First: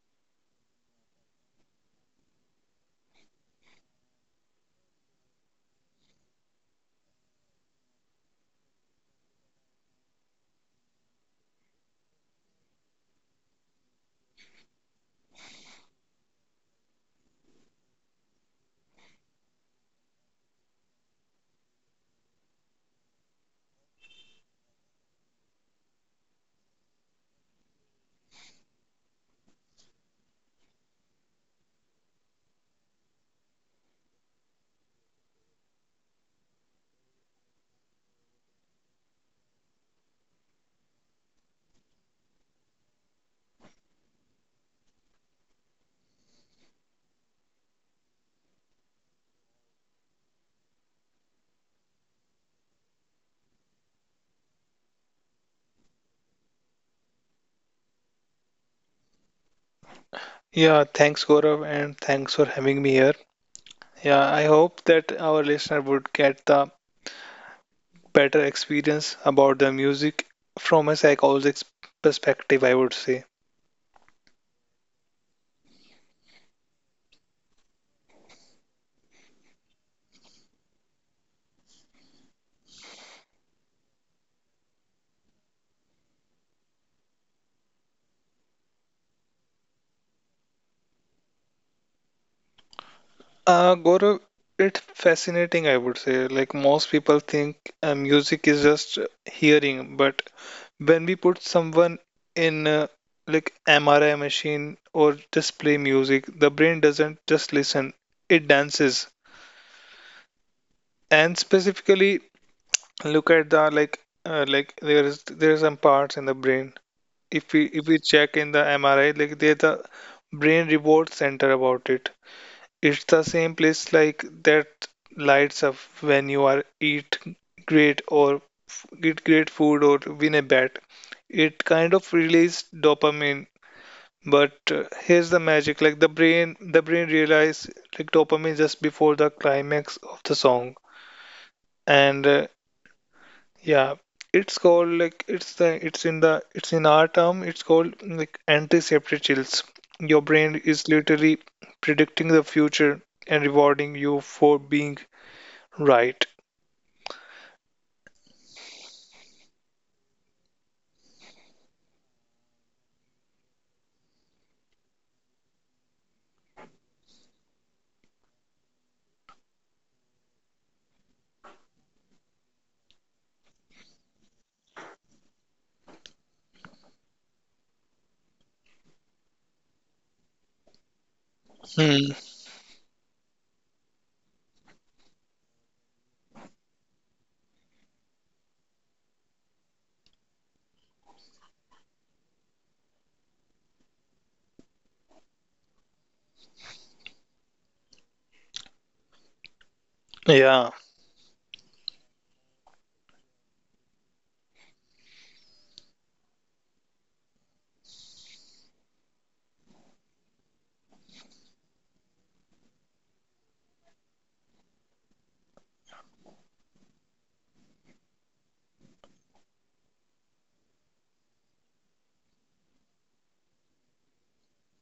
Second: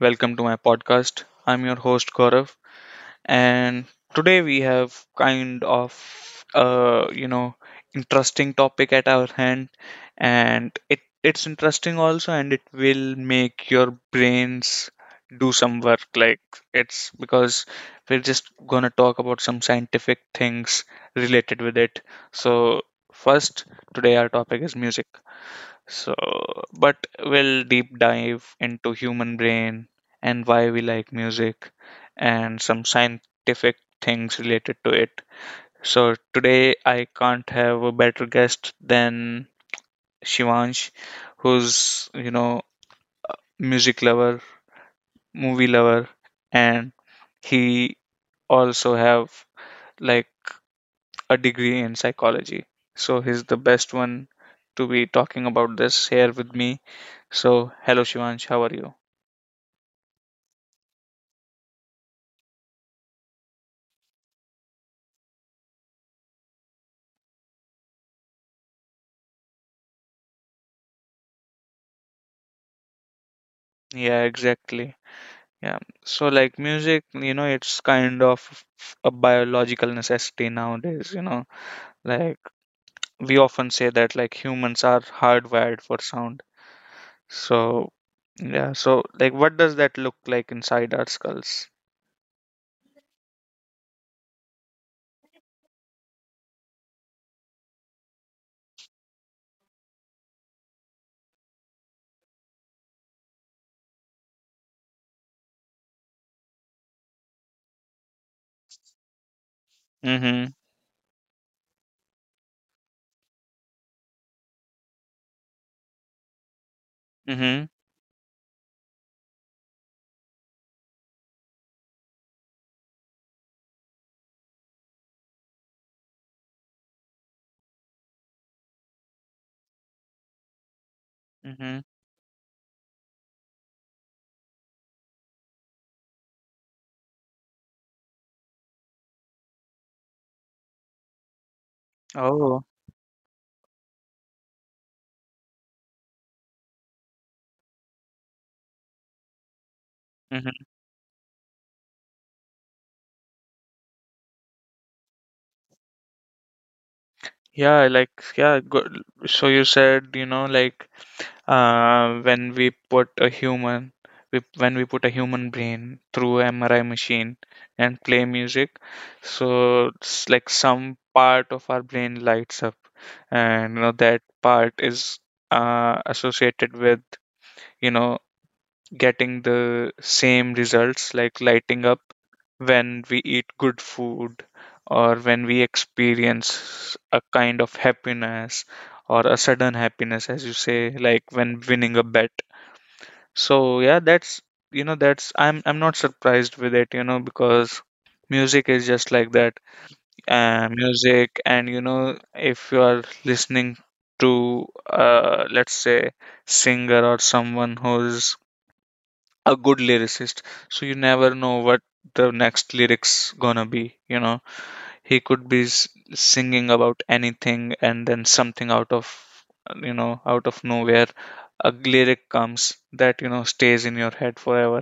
Welcome to my podcast. I'm your host Gaurav, and today we have kind of uh, you know interesting topic at our hand, and it's interesting also, and it will make your brains do some work. Like it's because we're just gonna talk about some scientific things related with it. So first, today our topic is music. So, but we'll deep dive into human brain and why we like music and some scientific things related to it. So today I can't have a better guest than Shivansh, who's, you know, music lover, movie lover, and he also have like a degree in psychology. So he's the best one to be talking about this here with me. So hello Shivansh, how are you? Yeah, thanks, Gaurav, and thanks for having me here. Yeah, I hope that our listener would get the better experience about the music from a psychologist's perspective, I would say. Yeah, exactly. Yeah. So like music, you know, it's kind of a biological necessity nowadays, you know. Like we often say that like humans are hardwired for sound. So yeah, so like what does that look like inside our skulls? Gaurav, it's fascinating, I would say. Like most people think music is just hearing, but when we put someone in like MRI machine or just play music, the brain doesn't just listen, it dances. Mm-hmm. And specifically, look at the there are some parts in the brain if we Mm-hmm. if we check in the mri, like there's a brain reward center about it. It's the same place like that lights up when you are eat great or eat great food or win a bet. It Mm-hmm. kind of release dopamine, but here's the magic. Like the brain realize like dopamine just before the climax of the song. And Oh. Yeah, it's called like it's the it's in our term it's called like anticipatory chills. Your brain Mm-hmm. is literally predicting the future and rewarding you for being right. Yeah, like yeah, go, so you said, you know, like when we put a human we, when we put a human brain through MRI machine and play music so it's like some part of our brain lights up and you know that part is associated with you know getting the same results like lighting up Hmm. when we eat good food or when we experience a kind of happiness or a sudden happiness as you say like when winning a bet so yeah, that's you know that's I'm not surprised with it, you know, because music is just like that. Yeah. Music and you know if you are listening to let's say singer or someone who's a good lyricist, so you never know what the next lyrics gonna be. You know, he could be singing about anything and then something out of you know out of nowhere a lyric comes that you know stays in your head forever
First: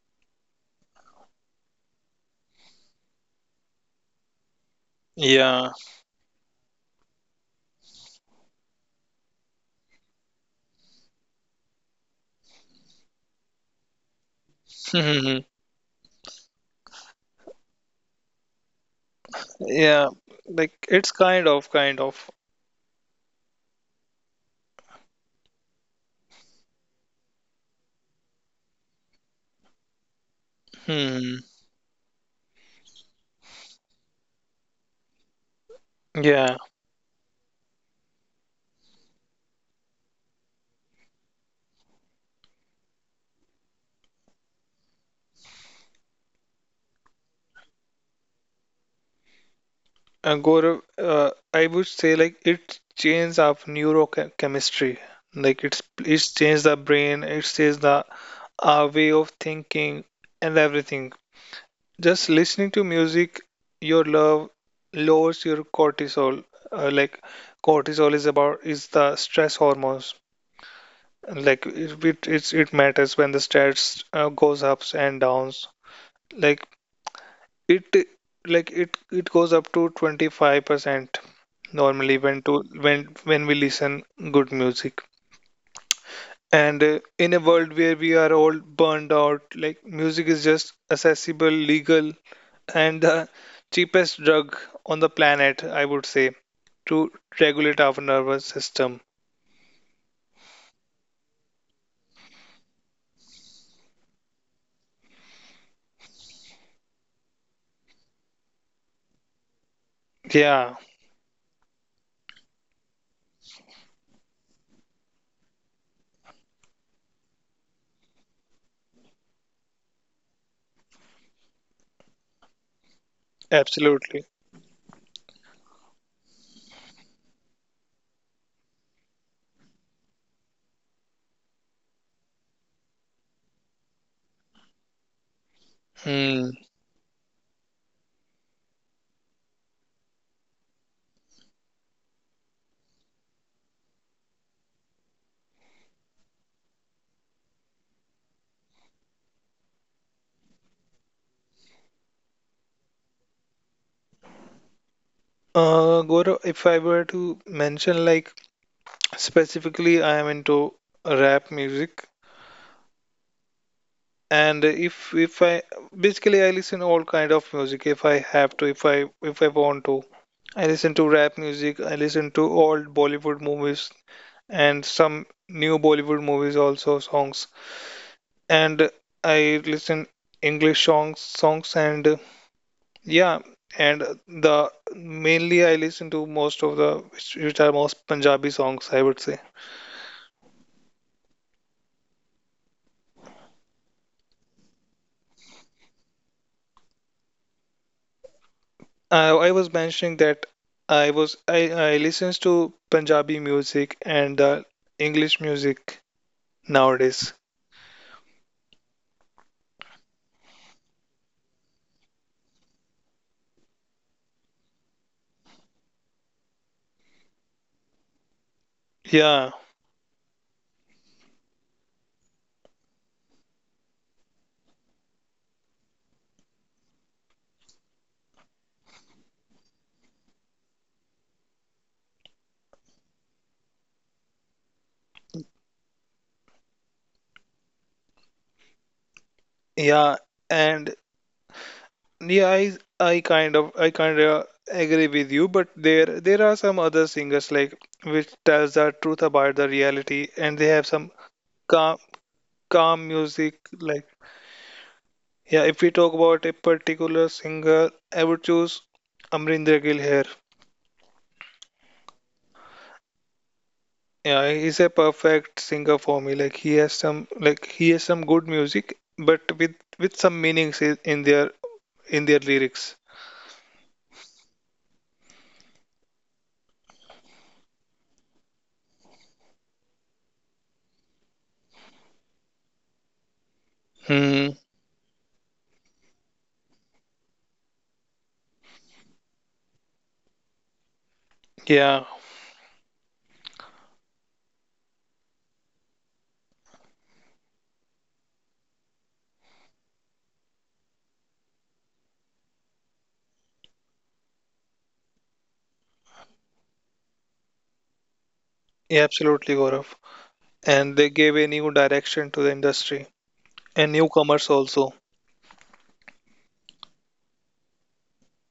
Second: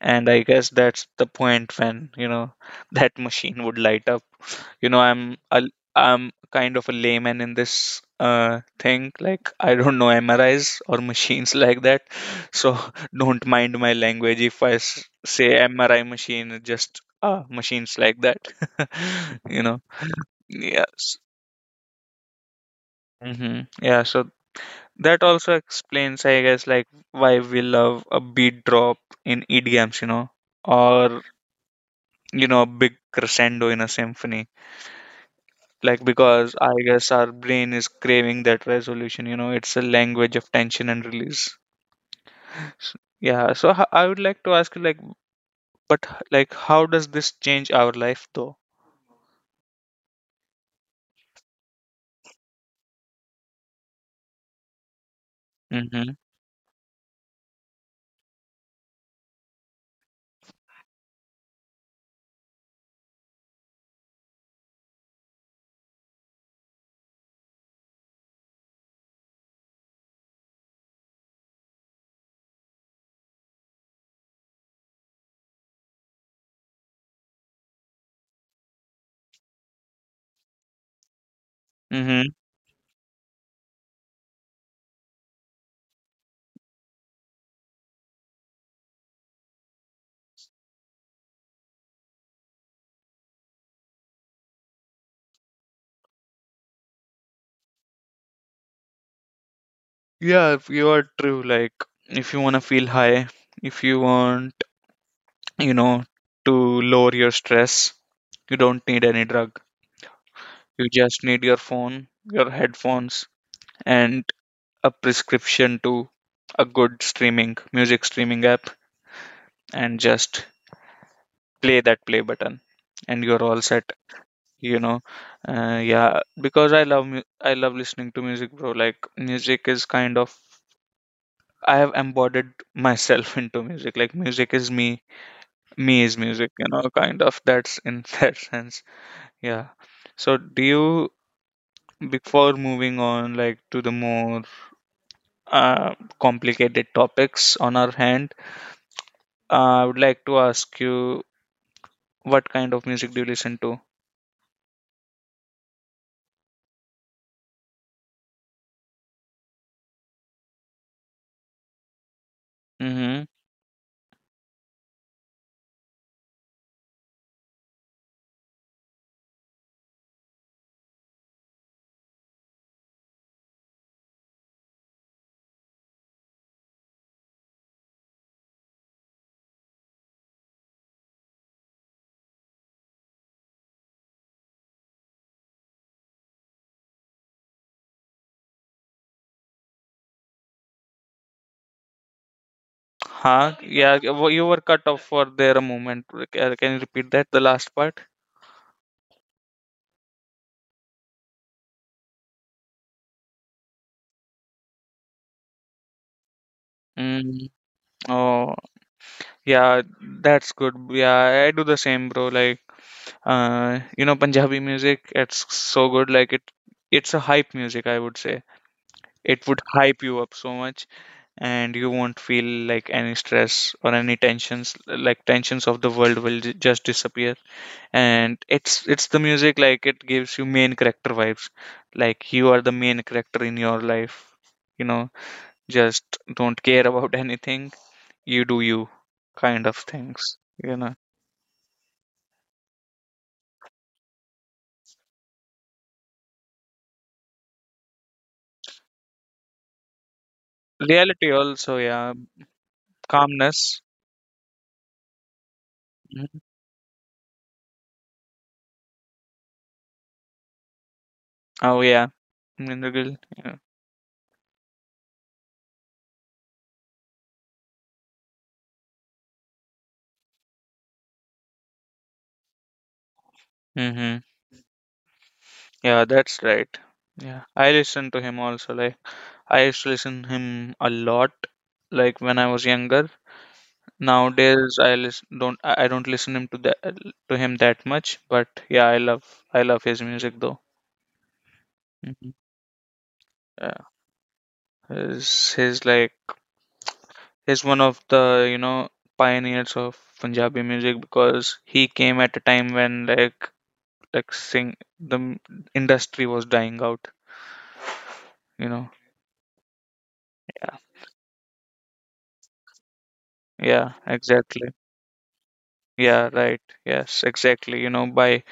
and I guess that's the point when you know that machine would light up you know Yeah. I'm kind of a layman in this thing like I don't know mris or machines like that so don't mind my language if I Hmm. say mri machine it's just machines like that you know Yeah. Like it's yes kind of. hmm yeah so that also explains I guess like why we love a beat drop in edms you know or Hmm. you know, a big crescendo in a symphony. Like, because Yeah. I guess our brain is craving that resolution, you know, it's a language of tension and release. S- Yeah, so I would like to ask you, like, but like, how does this change our life though? And Gaurav, I would say like it changes of neurochemistry. Like it's Mm-hmm. it's changed the brain. It changes the our way of thinking and everything. Just listening to music your love lowers your cortisol. Like cortisol is about is the stress hormones. Like it matters when the stress goes ups and downs. Like it it goes up to 25% normally Mm-hmm. when to when we listen good music. And in a world where we are all burned out, like music is just accessible, legal, and the cheapest drug on the planet, I would say, to regulate our nervous system. Yeah, if you are true, like, if you want to feel high, if you want, you know, to lower your stress, you don't need any drug. Yeah, You just need your phone, your headphones, and a prescription to a good streaming music streaming app and just play that play button and you're all set absolutely. you know yeah because I love I love listening to music bro like music is kind of I have embodied myself into music like music is me me is music Hmm. you know kind of that's in that sense yeah so do you before moving on like to the more uh, complicated topics on our hand I would like to ask you what kind of music do you listen to? Gaurav, if I were to mention, like, specifically, I am into rap music, Mm-hmm. and if I basically I listen all kind of music. If I have to, if I want to, I listen to rap music. I listen to old Bollywood movies and some new Bollywood movies also songs. And I listen English songs and yeah, and the mainly I listen to most of the which are most Punjabi songs, I would say. Huh? Yeah, you were cut off for there a moment. Can you repeat that, the last part? I was mentioning that I listens to Punjabi music and English music nowadays. Mm. Oh, yeah, that's good. Yeah, I do the same, bro. Like, you know, Punjabi music, it's so good. Like, it's a hype music, I would say. It Yeah, would hype you up so much, and you won't feel like any stress or any tensions. Like, tensions of the world will just disappear. And it's the music like it gives you main character vibes like you are the main character in your life you know just don't care about anything you do you kind of yeah, things you know and yeah, I kind of agree with you, but there are some other singers like which tells the truth about the reality, and they have some reality also calm yeah calm music. calmness. Like yeah, if we talk Mhm. about a particular singer, I would choose amrinder gill here. Oh yeah Mindragil, yeah. Yeah, he's a perfect singer for me. Like he has some like he has some good music but with some meanings I- in their lyrics. Hmm yeah that's right yeah I listen to him also like I used to listen him a lot like when I was younger. Hmm. Nowadays, I listen, don't I don't listen him to that to him that much, but yeah, I love his music though. Yeah. Mhm. Yeah, he's like he's one of the you know pioneers of Punjabi music because he came at a time when like like sing the m- industry was dying out. You know. Yeah, absolutely, gaurav. Yeah. And they gave a new direction to the industry Yeah. and newcomers Exactly. also. Yeah. Right. Yes. Exactly. You know by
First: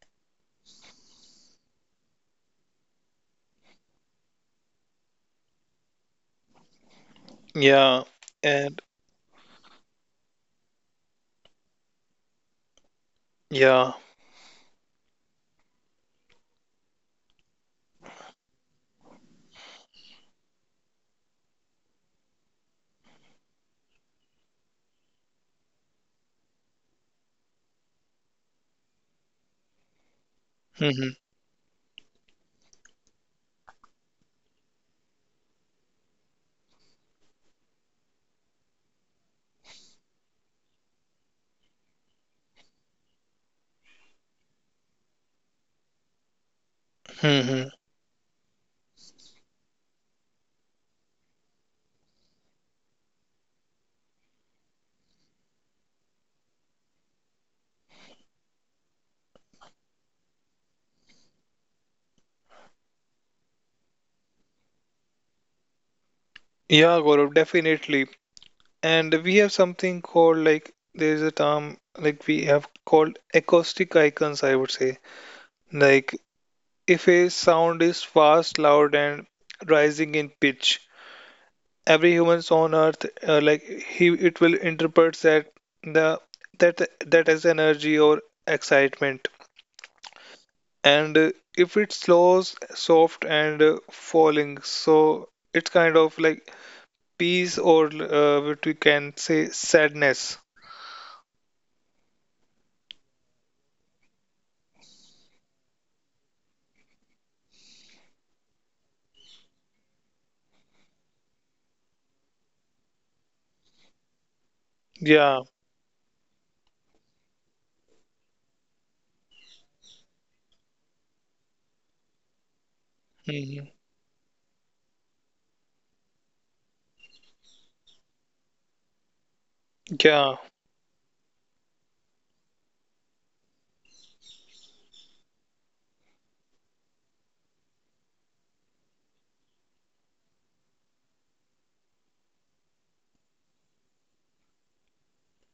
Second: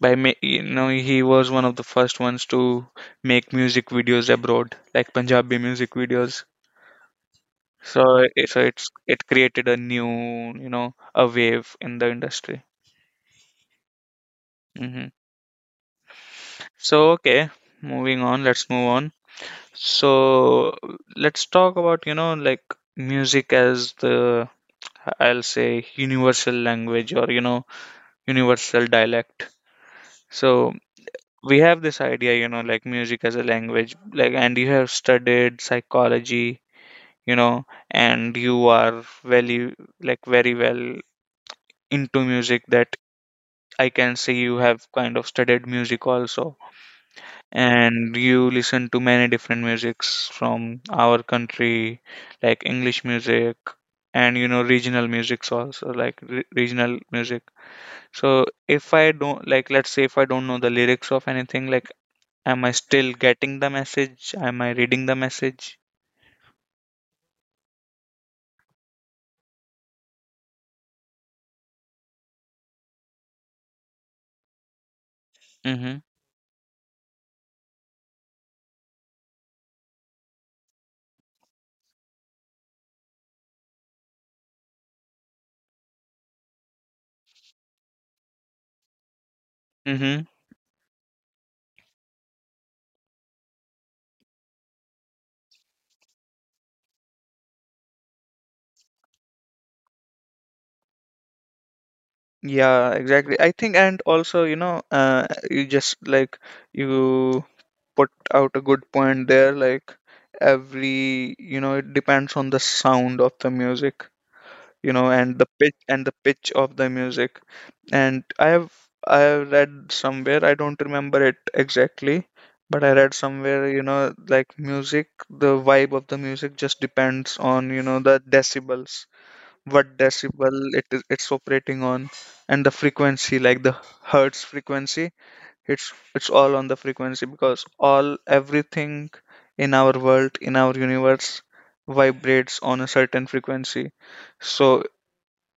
you know he was one of the first ones to make music videos abroad like punjabi music videos Yeah. So And it's it created a new you know a wave in the industry yeah. hmm so okay moving on let's move on so let's talk about you know like music as the I'll say universal language or you know universal dialect so Hmm. we have this idea you know like music as a language like and you have studied psychology you know and you are very like very well into music that I can say you have kind of studied music also Hmm. and you listen to many different musics from our country like english music and you know regional musics also like regional music so if I don't like let's say if I don't know the lyrics of anything like Am I still getting the message? Am I reading the message? Yeah, gaurav, definitely. And we have something called like there is a term like we have called acoustic icons, I would say. Mm-hmm. Like if a sound is fast, loud, and rising in pitch, every humans on earth like he it will interpret that the that that as energy or excitement. Mm-hmm. And if it's slow, soft, and falling, so it's kind of like peace or what we can say sadness. Yeah, exactly. I think, and also, you know, you just like you put out a good point there. Like every, you know, it depends on the sound of the music. You know Yeah. And the pitch of the music and I have read somewhere I don't remember it exactly but I read somewhere you know like music the vibe of the music just depends on you know the decibels what Yeah, decibel it is it's operating on and the frequency like the hertz frequency it's all on the frequency because all everything in our world in our universe vibrates on a certain frequency so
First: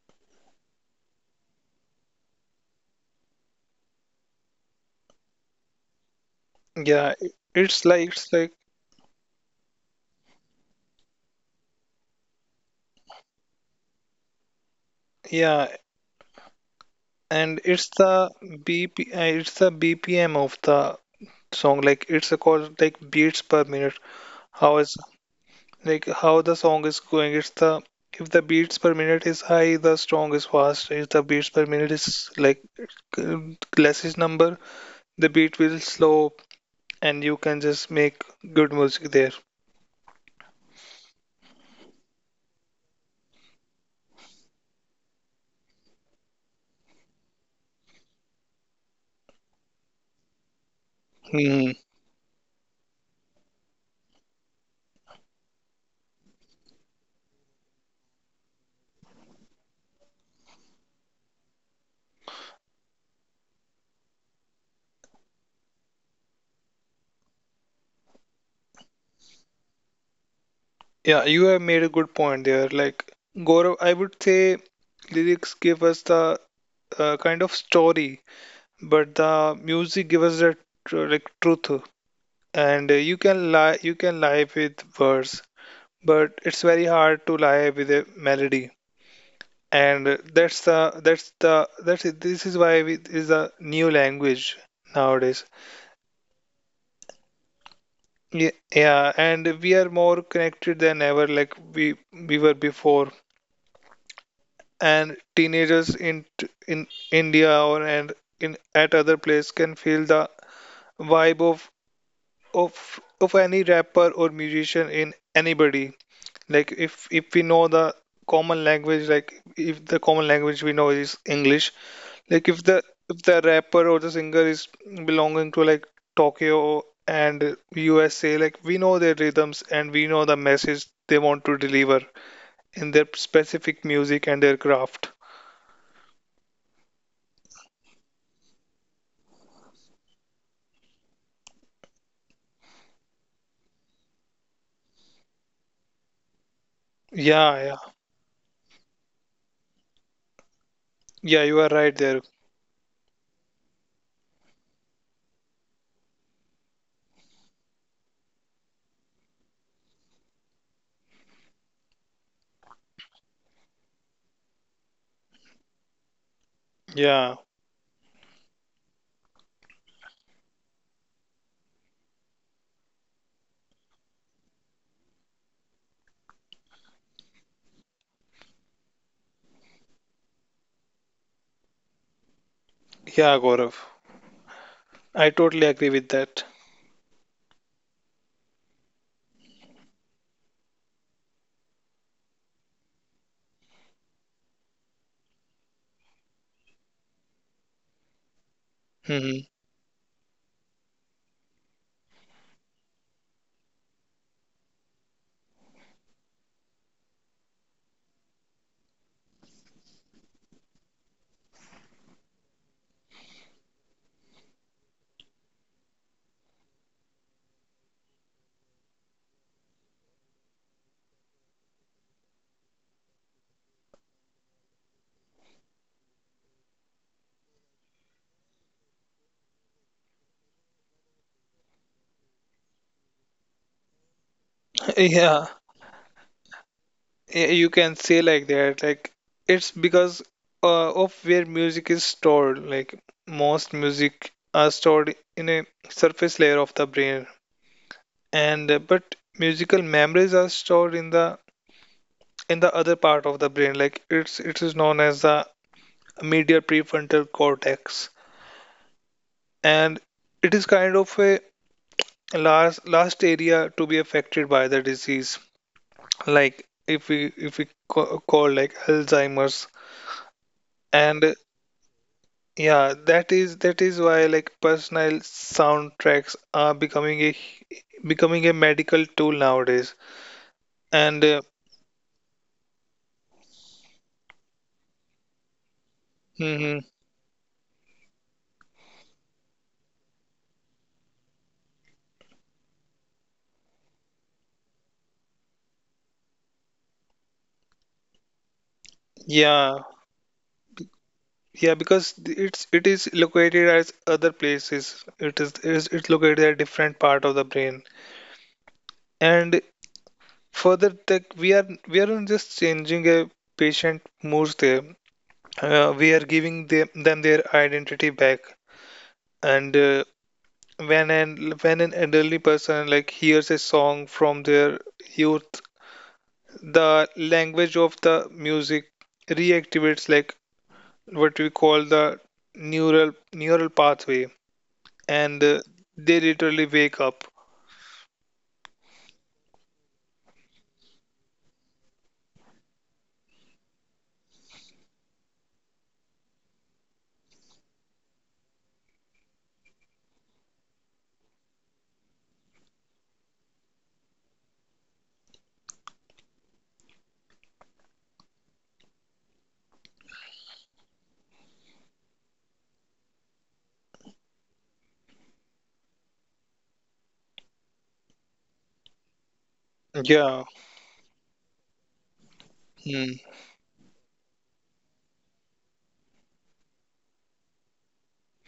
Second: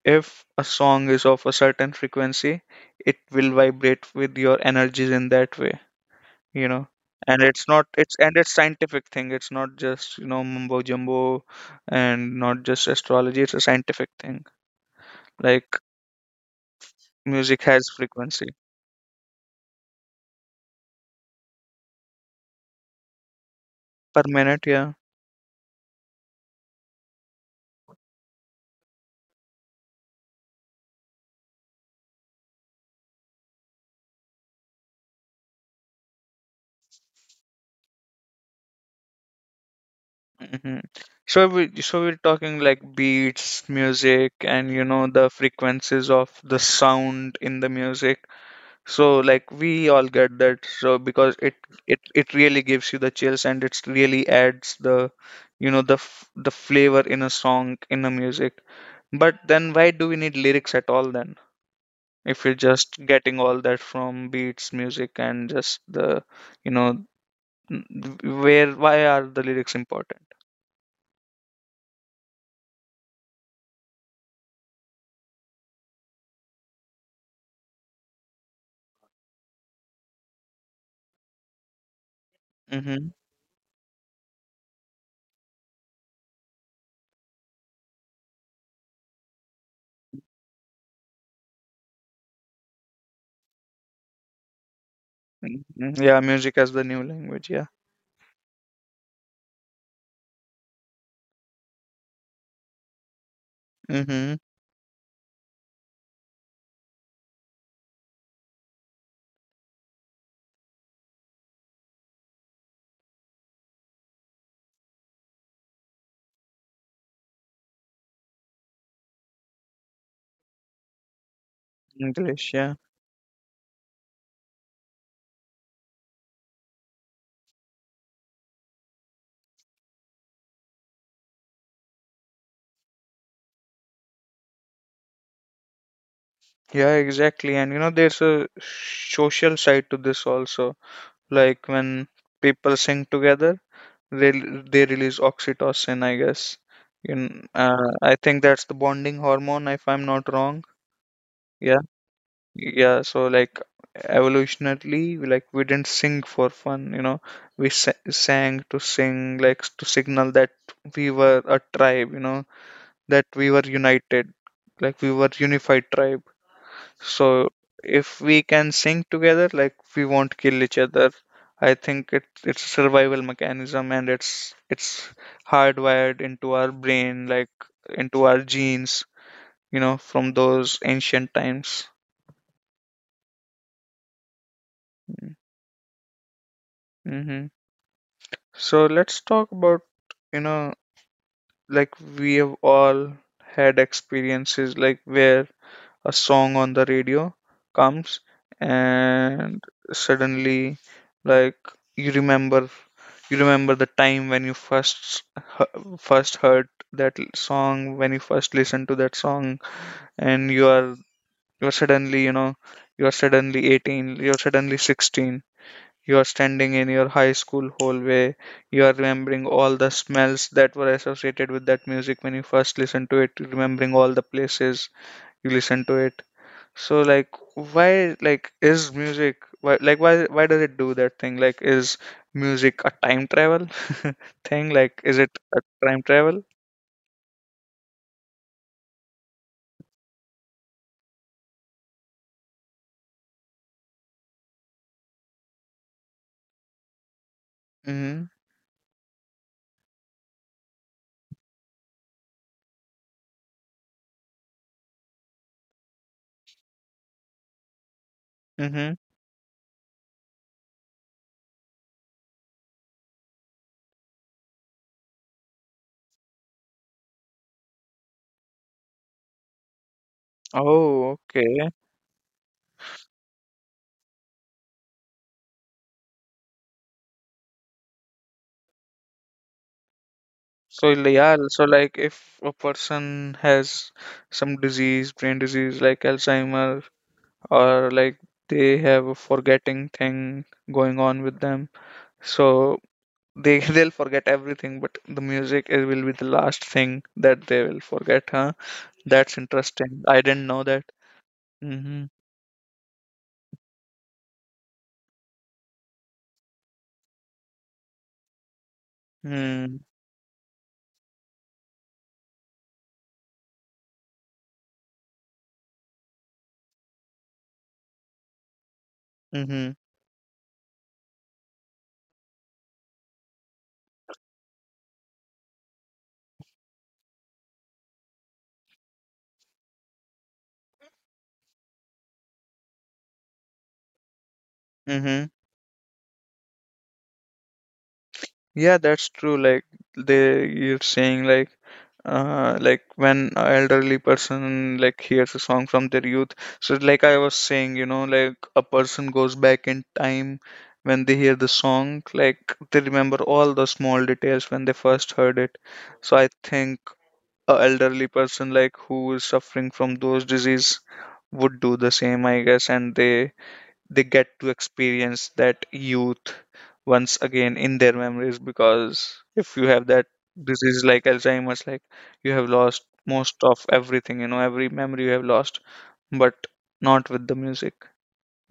if a song is of a certain frequency, it will vibrate with your energies in that way, you know. yeah. And it's It's not like it's it's and like it's scientific thing. It's not just, you know, mumbo jumbo and not just astrology. It's a scientific thing. yeah, Like music and has it's the frequency BP, it's the BPM of the song. Like it's a called like beats per minute. per minute, How yeah. is like how the song is going? It's the if the beats per minute is high, the song is fast. If the beats per minute is like less is number, the beat will slow, and you can just make good music there. Hmm so we so we're talking like beats, music, and you know the frequencies of the sound in the music. So like we all get that so because it Hmm. it it really gives you the chills and it really adds the you know the the flavor in a song in a music. But then why do we need lyrics at all then if you're just getting all that from beats, music and just the you know n- where why are the lyrics important? Yeah, you have made a good point there. Like, Gaurav, I would say lyrics give us the kind of story, but the music gives us the like truth. And Mm-hmm. You can lie with verse, but it's very hard to lie with a melody. And that's the that's the that's it. This is why we, is a new language nowadays. Mm-hmm. Yeah, music as the new language, yeah. Yeah, yeah, and we are more connected than ever, like we were before. Mm-hmm. And teenagers in in India or and in at other place can feel the vibe of of any rapper or musician in anybody. Like if we know the common language, like if the common language we know is English, like English, if yeah. the if the rapper or the singer is belonging to like Tokyo and USA, like we know their rhythms and we know the message they want to deliver in their specific music and their craft. Yeah, exactly. And you know there's a social side to this also like when people sing together they they release oxytocin I guess in Yeah, yeah. I think that's the bonding hormone if I'm not wrong Yeah, you are yeah right there. yeah so like evolutionarily like we didn't sing for fun you know we sang to sing like to signal that we were a tribe you know that we were united like we were unified tribe Yeah, so if we can sync together, like we won't kill each other. I think it's a survival mechanism and it's hardwired into our brain, like into our genes, you know, from those ancient times. yeah, Gaurav. I totally agree with that. Hmm so let's talk about, you know, like we have all had experiences like where a song on the radio comes Hmm. and suddenly like you remember you remember the time when you first first heard that song when you first listened to that song and you're suddenly you know you're suddenly 18 you're suddenly 16 you are standing in your high school hallway you are remembering all the smells that were associated with that music when you first listened to it remembering all the places you listened to it so like why like is music why like why does it do that thing? Like is music a time travel thing? Like is it Yeah, a time travel? You can say like that. Like it's because of where music is stored. Like most music are stored in a surface layer of the brain, Mm-hmm. and but musical memories are stored in the other part of the brain. Like it's it is known as the medial prefrontal cortex, Mm-hmm. and it is kind of a last area to be affected by the disease, like if we call like Alzheimer's. Oh, And okay. yeah, that is why like personal soundtracks are becoming a medical tool nowadays. So And yeah, so like if a person has some disease, brain disease like Alzheimer mhm, or like they have a forgetting thing going on with them. So they they'll forget everything, but the music it will be the last thing that they will forget, huh? That's yeah, interesting. I didn't know that. yeah, Mm-hmm. because it's it is located as other places, it is it's located at different part of the brain. And Mm-hmm. further, like we are not just changing a patient moods there, we are giving them their identity back. Mm-hmm. And when an elderly person like hears a song from their youth, the language of the music reactivates like what we call the neural pathway. Mm-hmm. And they literally wake up. Yeah, that's true. Like you're saying like when a elderly person like hears a song from their youth. So like I was saying, you know, like a person goes back in time when they hear the song. Like they remember all the small details when they first heard it. So I think a elderly person like who is suffering from those disease would do the same, I guess, and they get to experience that youth once again in their memories because if you have that Yeah. disease like Alzheimer's, like you have lost Hmm. most of everything, you know, every memory you have lost, but not with the music.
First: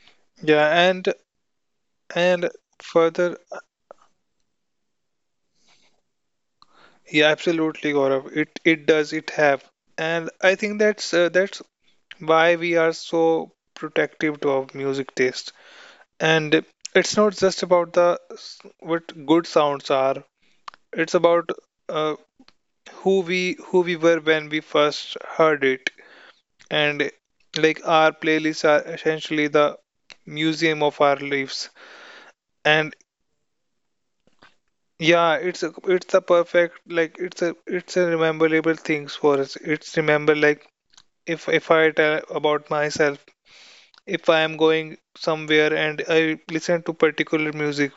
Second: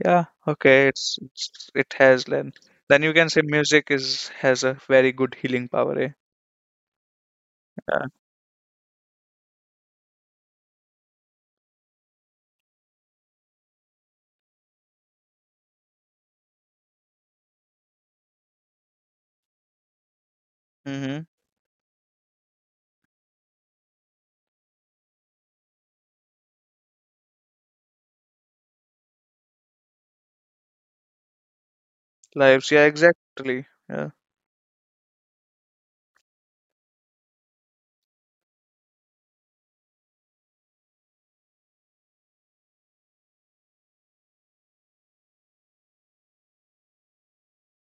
Yeah. Yeah, Okay, it's, it has and then you can further. say music is has a very good healing power, eh? Yeah, absolutely, Yeah. Gaurav, it does it have. And I think that's why we are so protective to our music taste. And it's not just about the what good sounds are. It's Hmm. about uh, who we were when we first heard it. And like our playlists are essentially the museum of our lives. Lives, yeah, And exactly, yeah. yeah, it's a, it's the perfect like it's a rememberable things for us. It's remember like if I tell about myself, if I am going somewhere and I listen to particular music.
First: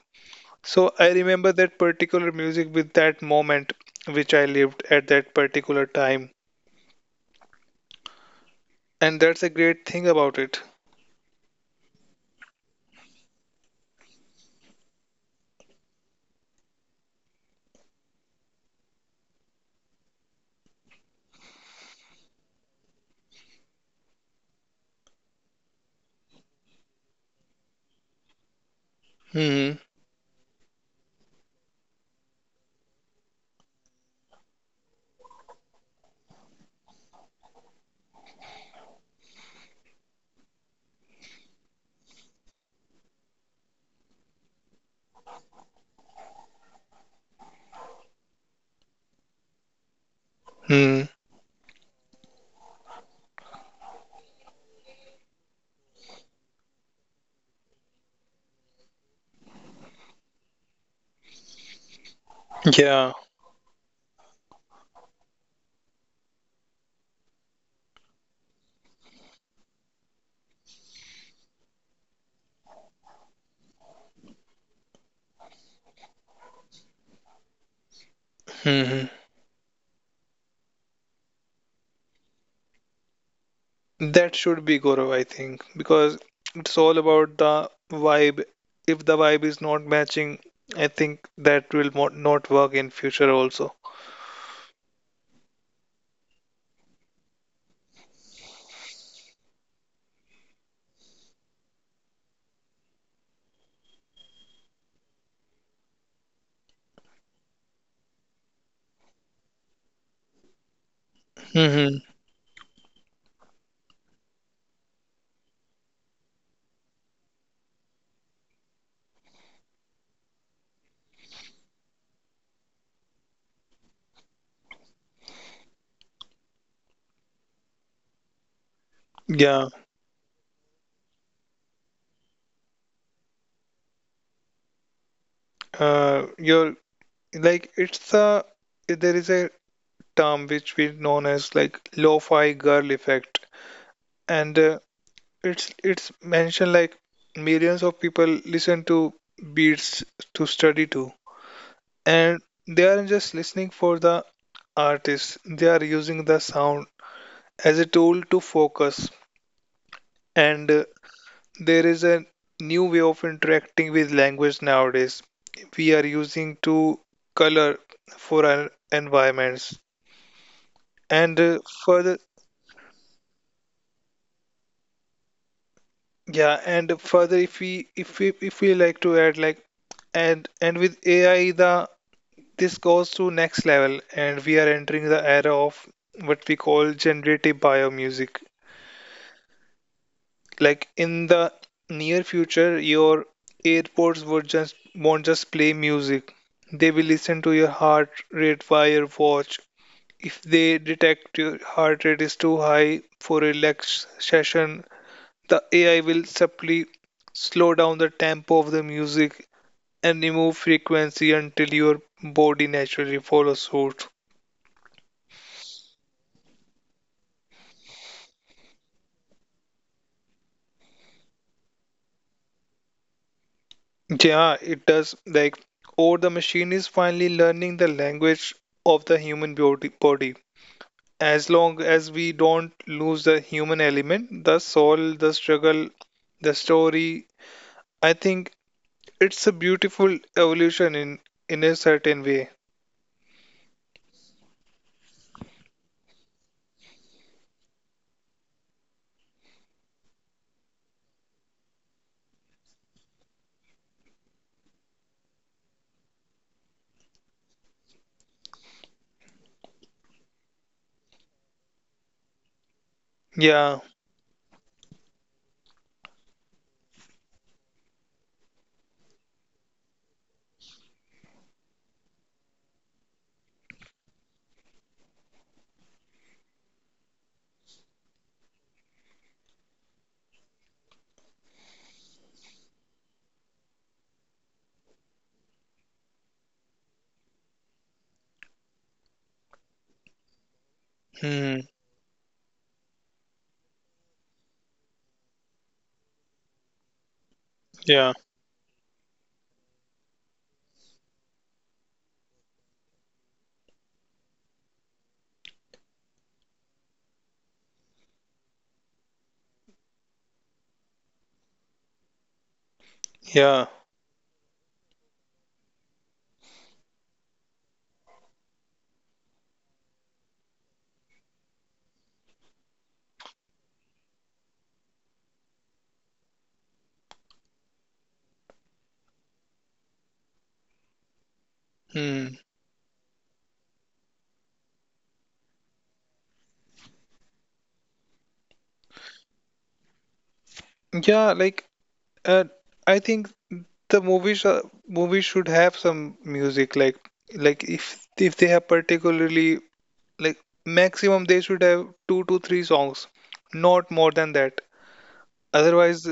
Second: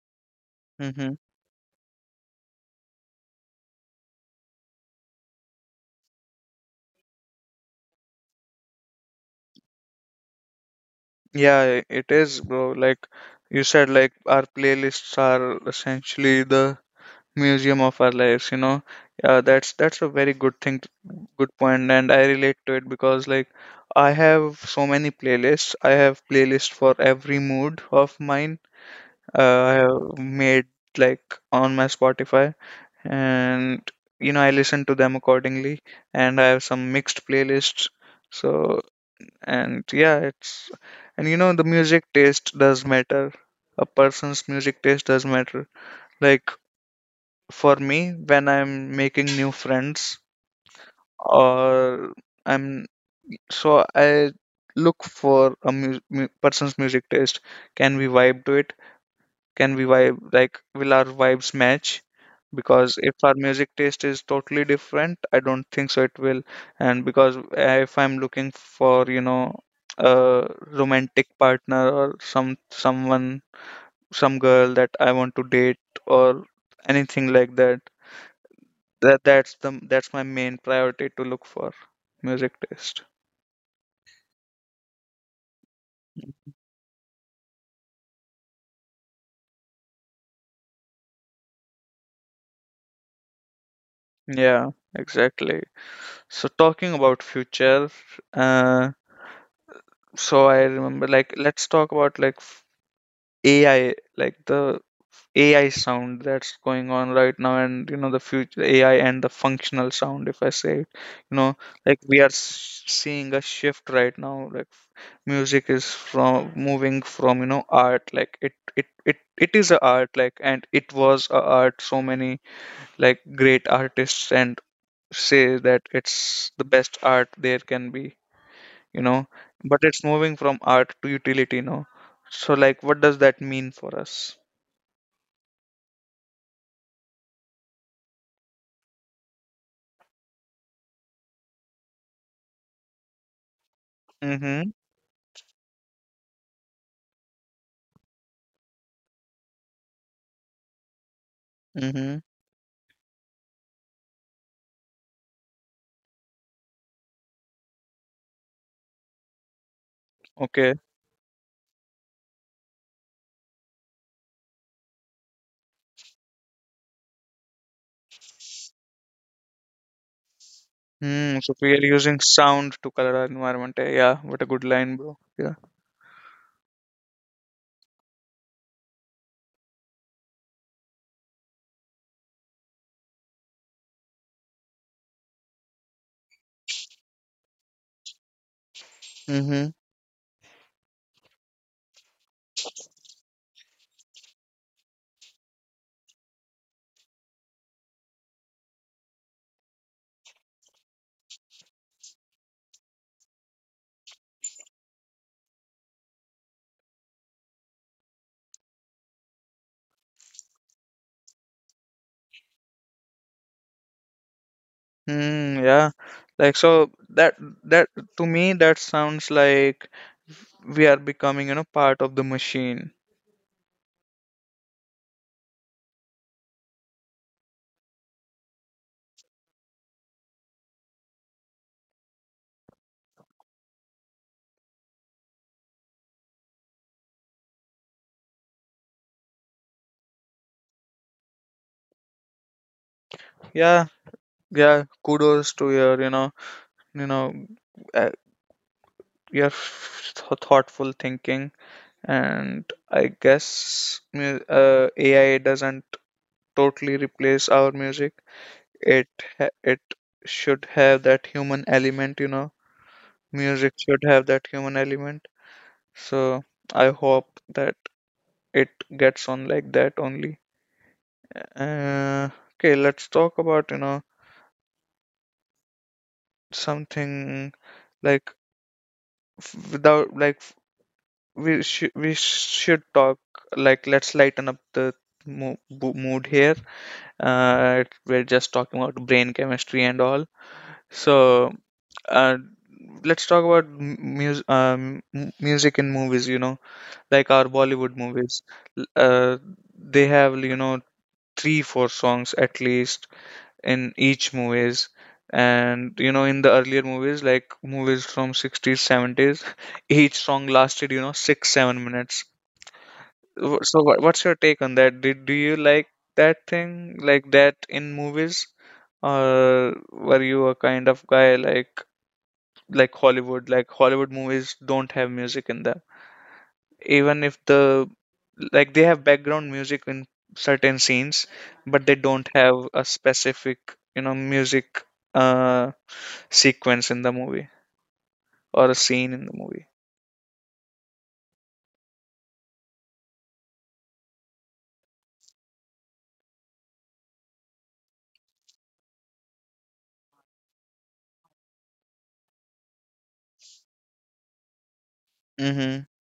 So I Hmm. remember that particular music with that moment which I lived at that particular time. And that's a great thing about it. Yeah, it is, bro. Like you said, like our playlists are essentially the museum of our lives, you know. That's a very good good point, and I relate to it because like I have so many playlists, I have playlists for every mood of mine. I Hmm. have made, like, on my Spotify, and you know, I listen to them accordingly, and I have some mixed playlists. So, and yeah, it's, and you know, the music taste does matter. A person's music taste does matter. Like for me, when I'm making new friends Hmm. or I'm, so I look for a person's music taste. Can we vibe to it? Can we vibe, like will our vibes match? Because Yeah. if our music taste is totally different, I don't think so it will. And because if I'm looking for, you know, a romantic partner or someone some girl that I want to date or anything like that, Hmm. That's my main priority to look for, music taste. That should be Gaurav, I think, because it's all about the vibe. If the vibe is not matching, I think that will not work in future also. Yeah, exactly. So talking about future, uh, so I remember like let's talk about like AI, like the AI sound that's going on right now, and you know, the future AI and the functional sound, if I say it, you know, Hmm. like we are seeing a shift right now. Like music is from moving from, you know, art, like it is a art, like, and it was a art. So many like great artists and say that it's the best art there can be, you know. Yeah. But it's moving from art to utility now. So like what does that mean for us? You're like it's a there is a term which we known as like lo-fi girl effect. And Mm-hmm. It's mentioned like millions of people listen to beats to study to, Mm-hmm. and they aren't just listening for the artist, they are using the sound as a tool to focus. And Okay. There is a new way of interacting with language nowadays. We are using to color for our environments. and Hmm. uh, So we are further using sound to color our environment, eh? Yeah. What a good line, bro. Yeah. Yeah, and further, if we like to add like, and with AI, the this goes to next level, and we are entering the era of what we call generative bio music. Mm-hmm. Like in the near future, your airports would just won't just play music; they will listen to your heart rate via your watch. If they detect your heart rate is too high for a relaxation, the AI will simply slow down the tempo of the music and remove frequency until your body naturally follows suit. Hmm. Yeah. Like so that, that, to me that sounds like we are becoming, you know, part of the machine. Yeah, it does. Like, or the machine is finally learning the language of the human body. As long as we don't lose the human element, the soul, the struggle, the story, I think it's a beautiful evolution in a certain way. Yeah. Yeah. Kudos to your, you know, you know, uh, your thoughtful thinking. And I guess AI doesn't totally replace our music. It it should have that human element, you know. Yeah. Music should have that human element. So I hope that it gets on like that only. uh, okay, let's talk about, you know, something like without like, we should, we should talk, like let's lighten up the mood here. Uh, we're just talking about brain chemistry and all. Hmm. So, uh, let's talk about music in movies, you know, like our Bollywood Yeah. movies. L- uh they have, you know, 3 4 songs at least in each movies. And you know, in the earlier movies, like movies from 60s 70s, each song lasted, you know, 6 7 minutes. Yeah. So what, what's your take on that? Did, do you like that thing like that in movies, or were you a kind of guy like Hollywood? Like Hollywood movies don't have music in them, even if the, like they have background music in certain scenes, but they Hmm. don't have a specific, you know, music, uh, sequence in the movie or a scene in the movie. Yeah. Like Uh, I think the movies movies should have some music, like if they have particularly like maximum they should have two to three songs, not more than that. Mm-hmm. Otherwise,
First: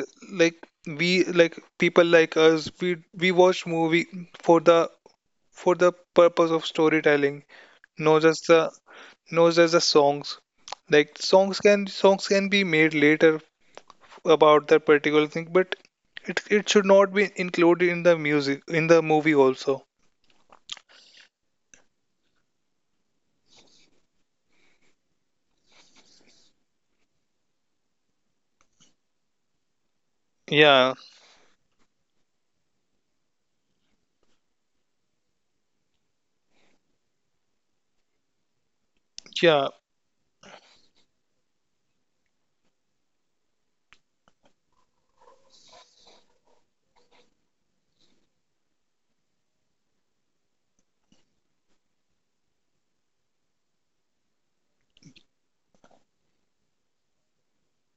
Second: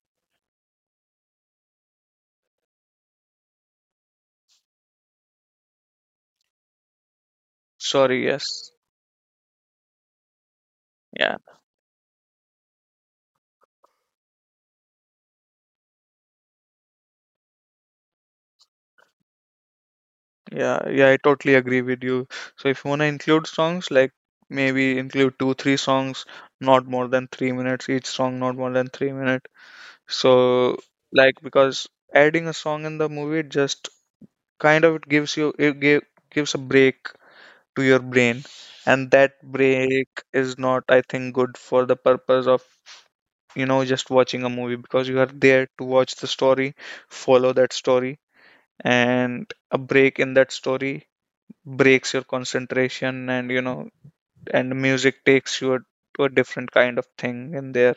like we like people like us, we watch movie for the for the purpose of storytelling, not Sorry, just the yes. not just the songs. Like Yeah. songs can be made later about that particular thing, but it should not be included in the music in the movie also. Yeah, yeah, I totally agree with you. So if you want to include songs, like maybe include two, three songs, not more than 3 minutes each song, not more than 3 minutes. So, Yeah, like because adding a song in the movie just kind of it gives you it gives a break to your brain, and that yeah, break is not, I think, good for the purpose of, you know, just watching a movie because you are there to watch the story, follow that story, and a break in that story breaks your concentration, and you know, and music takes you to a different kind of thing in there.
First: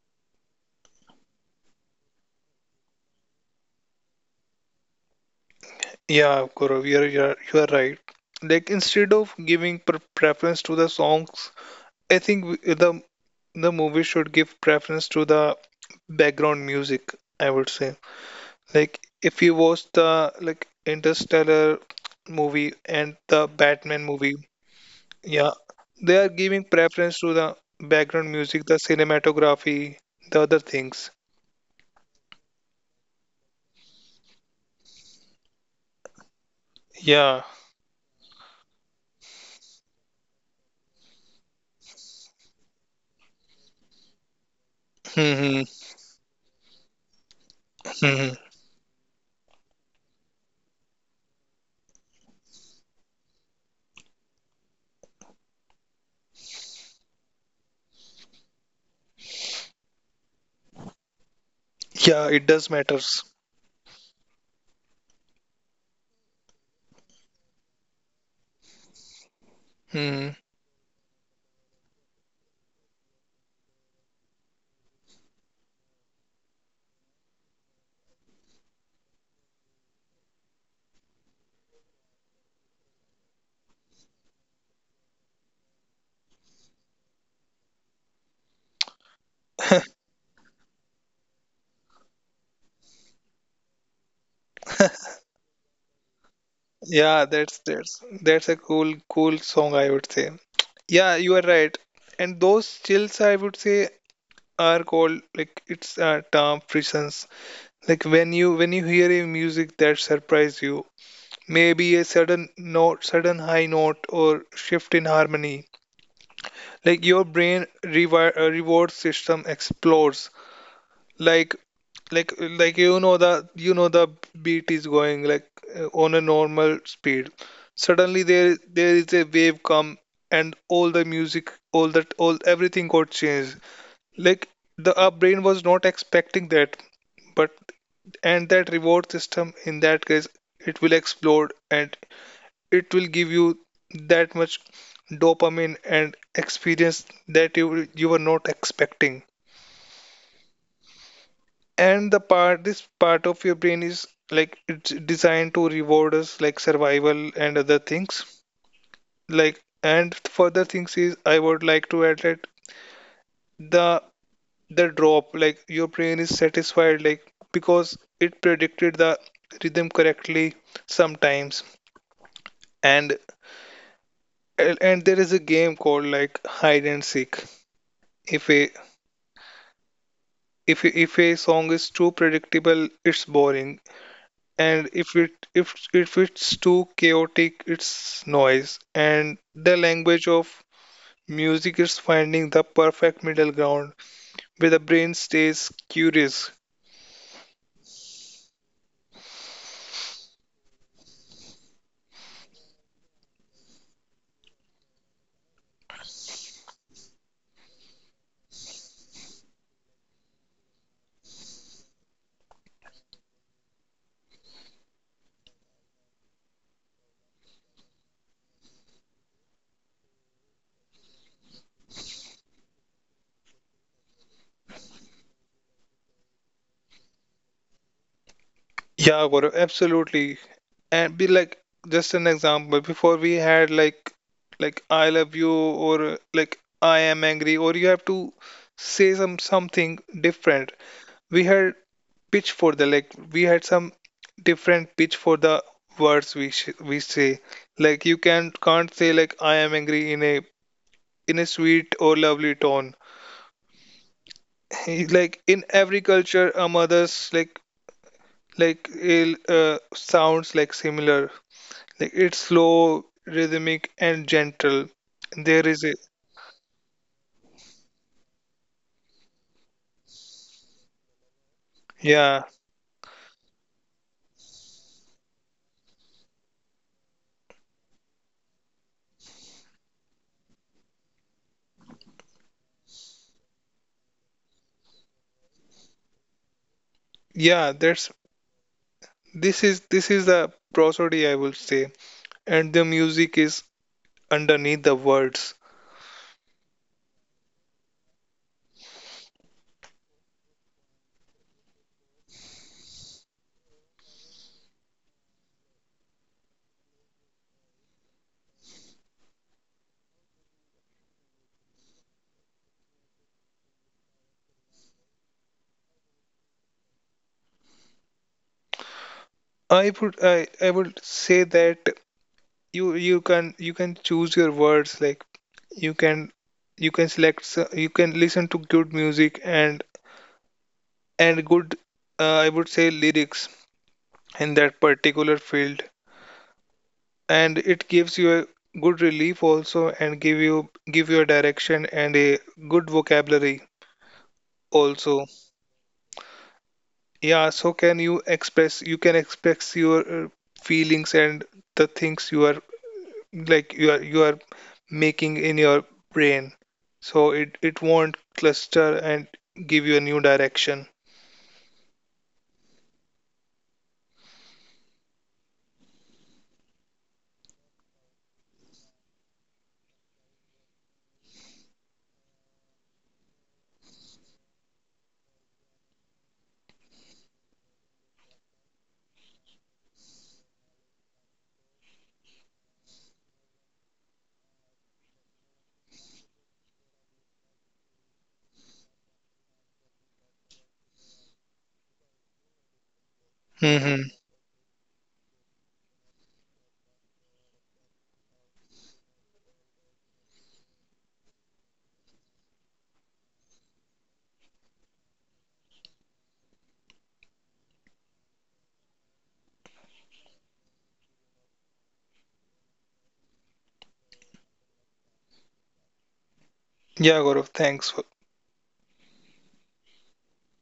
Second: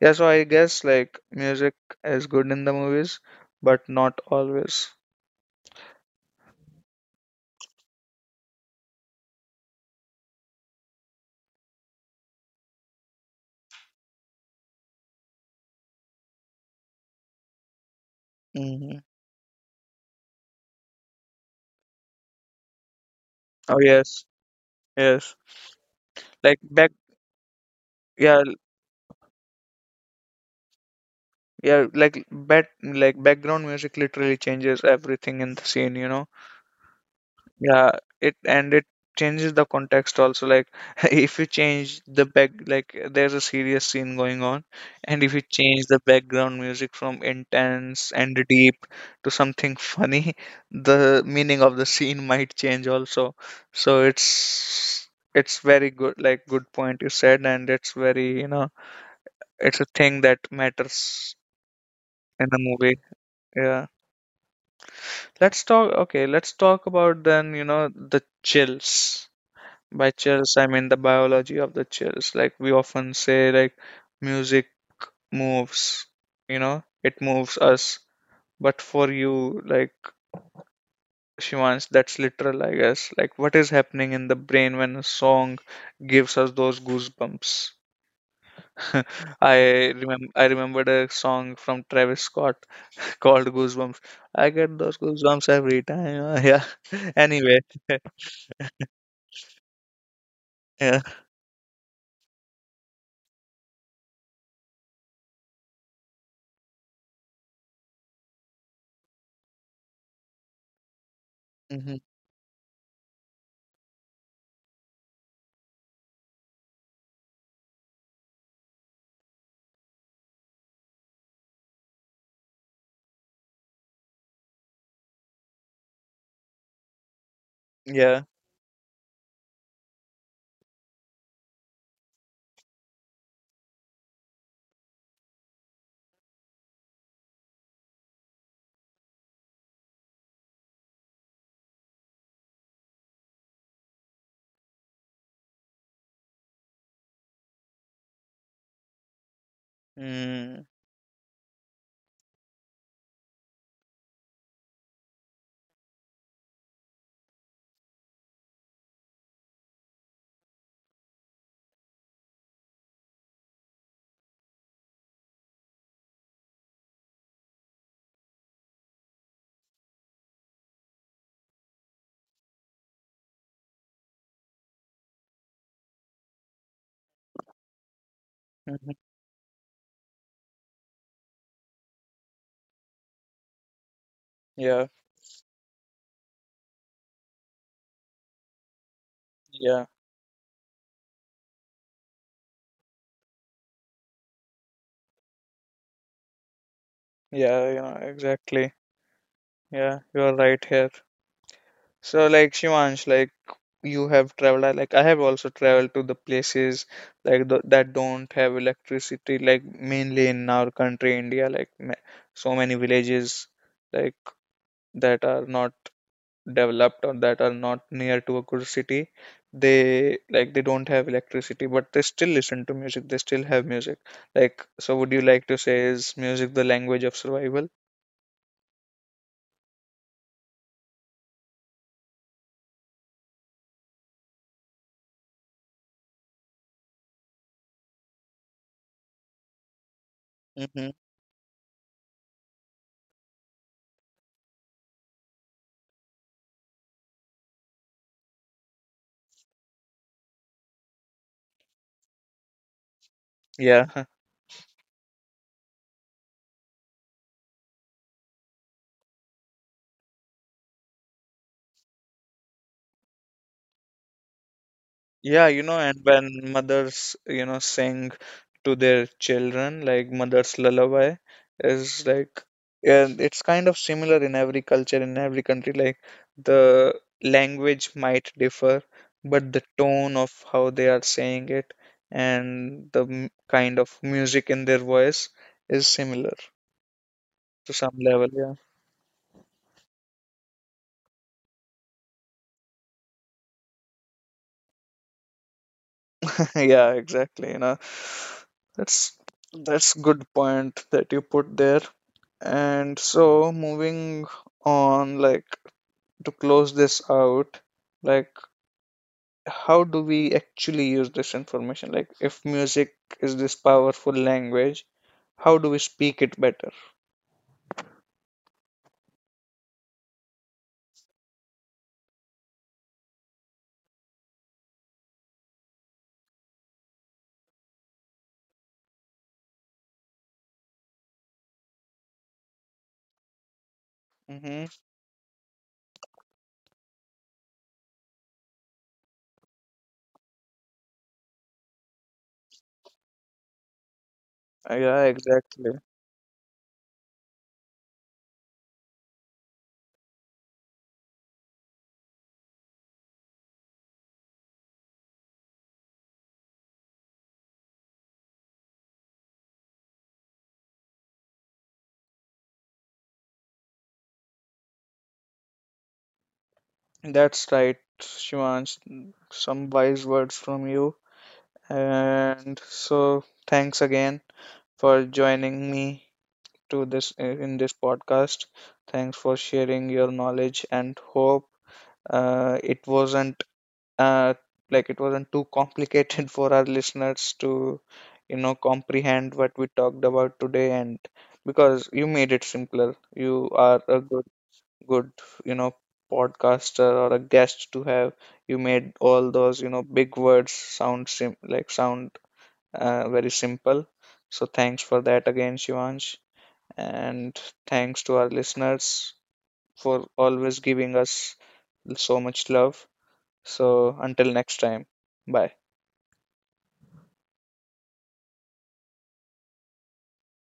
Yeah, so I guess like music is good in the movies, but not always. yeah, Gaurav, you are right. Like instead of giving preference to the songs, I think the movie should give preference to the background music, I would say. Hmm. Like if you watch the like Interstellar movie and the Oh Batman yes. movie, Yes. yeah, they are Like giving back, preference to the background yeah. music, the cinematography, the other things. Yeah, like back, like background music literally changes everything in the scene, you know. Yeah. Yeah, it and it changes the context also, like if you change the back, like there's a serious scene going on, and if you Hmm. change the background music from intense Hmm. and deep to something funny, the meaning of the scene might change also. So it's very good, like good point you said, and it's very, you know, it's a thing that matters Yeah, in it the does movie. matters. Yeah. Let's talk, okay, let's talk about then, you know, the chills. By Hmm. chills, I mean the biology of the chills. Like we often say, like music moves, you know, it moves us. But for you, like Shivans, that's literal, I guess. Like what is happening in the brain when a song gives us those goosebumps? I remember I remembered a song from Travis Scott called Goosebumps. I get those goosebumps every time. Yeah. Yeah, Anyway. That's a cool song, I would say. Yeah. Yeah, you are right. And those chills I would say are called like it's a term frissons. Like when you hear a music that surprise you, maybe Hmm. a sudden note, sudden high note or shift in harmony, like your brain reward system explodes. Like like like you know the beat is going like on a normal speed, suddenly Yeah. There is a wave come, and all the music all that all everything got changed. Like the our brain was not expecting that, but and that reward system in that case, it will explode and it will give you that much dopamine and experience that you were not expecting. Mm-hmm. And the part this part of your brain is like it's designed to reward us like survival and other things. Like and further things is I would like to add that the the drop like your brain is satisfied like because it predicted the rhythm correctly sometimes. and and there is a game called like hide and seek. if a Mm-hmm. if if a song is too predictable it's boring, Yeah. and if it's too chaotic it's noise, and the Yeah. language of music is finding the perfect middle ground where the brain stays curious. Yeah, you know, exactly. Yeah, you're right here. So, like Shivansh, like you have traveled, like I have also traveled to the places like that don't have electricity, like mainly in our country, India, like ma so many villages like that are not developed or that are not near to a good city. They like they don't have electricity, but they still listen to music. They still have music. Like, so would you like to say is music the language of survival? Yeah Gaurav, absolutely. And be like just an example, before we had like I love you or like I am angry or you have to say something Mm-hmm. different, we had pitch for the like we had some different pitch for the words we we say. Like you can can't say like I am angry in a sweet or lovely tone. Yeah. Like in every culture a mother's like il uh, sounds like similar, like it's slow, rhythmic and gentle. Yeah, you There know, is and a when mothers, you know, sing to their children, like mother's lullaby is like, yeah and it's kind of similar in every culture, in every country. Like the language might differ, but the tone of how they are saying it and the kind of music in their voice is similar to yeah some that's level. Yeah, this is the prosody I will say, and the music is underneath the words. yeah, exactly. You know, that's that's good point that you put there. And so moving on, like to close this out, like how do we actually use this information? Like if music is this powerful language, how do we speak it better? I would say that you can you can choose your words, like you can you can listen to good music and good I would say lyrics in Mm-hmm. that particular field, and it gives you a good relief also and give you a direction and a good vocabulary Yeah, also. exactly. Yeah, so can you express, you can express your feelings and the things you are like you are making in your brain, so it won't cluster and give you a new direction. That's right, Shivansh. Some wise words from you. And so, thanks again for joining me to this in this podcast. Thanks for sharing your knowledge and hope. It wasn't uh, like it wasn't too complicated for our listeners to, you know, comprehend what we talked about today. And because you made it simpler, you are a Hmm. good good, you know, podcaster or a guest to have. You made all those, you know, big words sound sim like sound, very simple. So thanks for that again, Shivansh. And thanks to our listeners for always giving us so much love. So until next time, bye. Yeah, gaurav, thanks for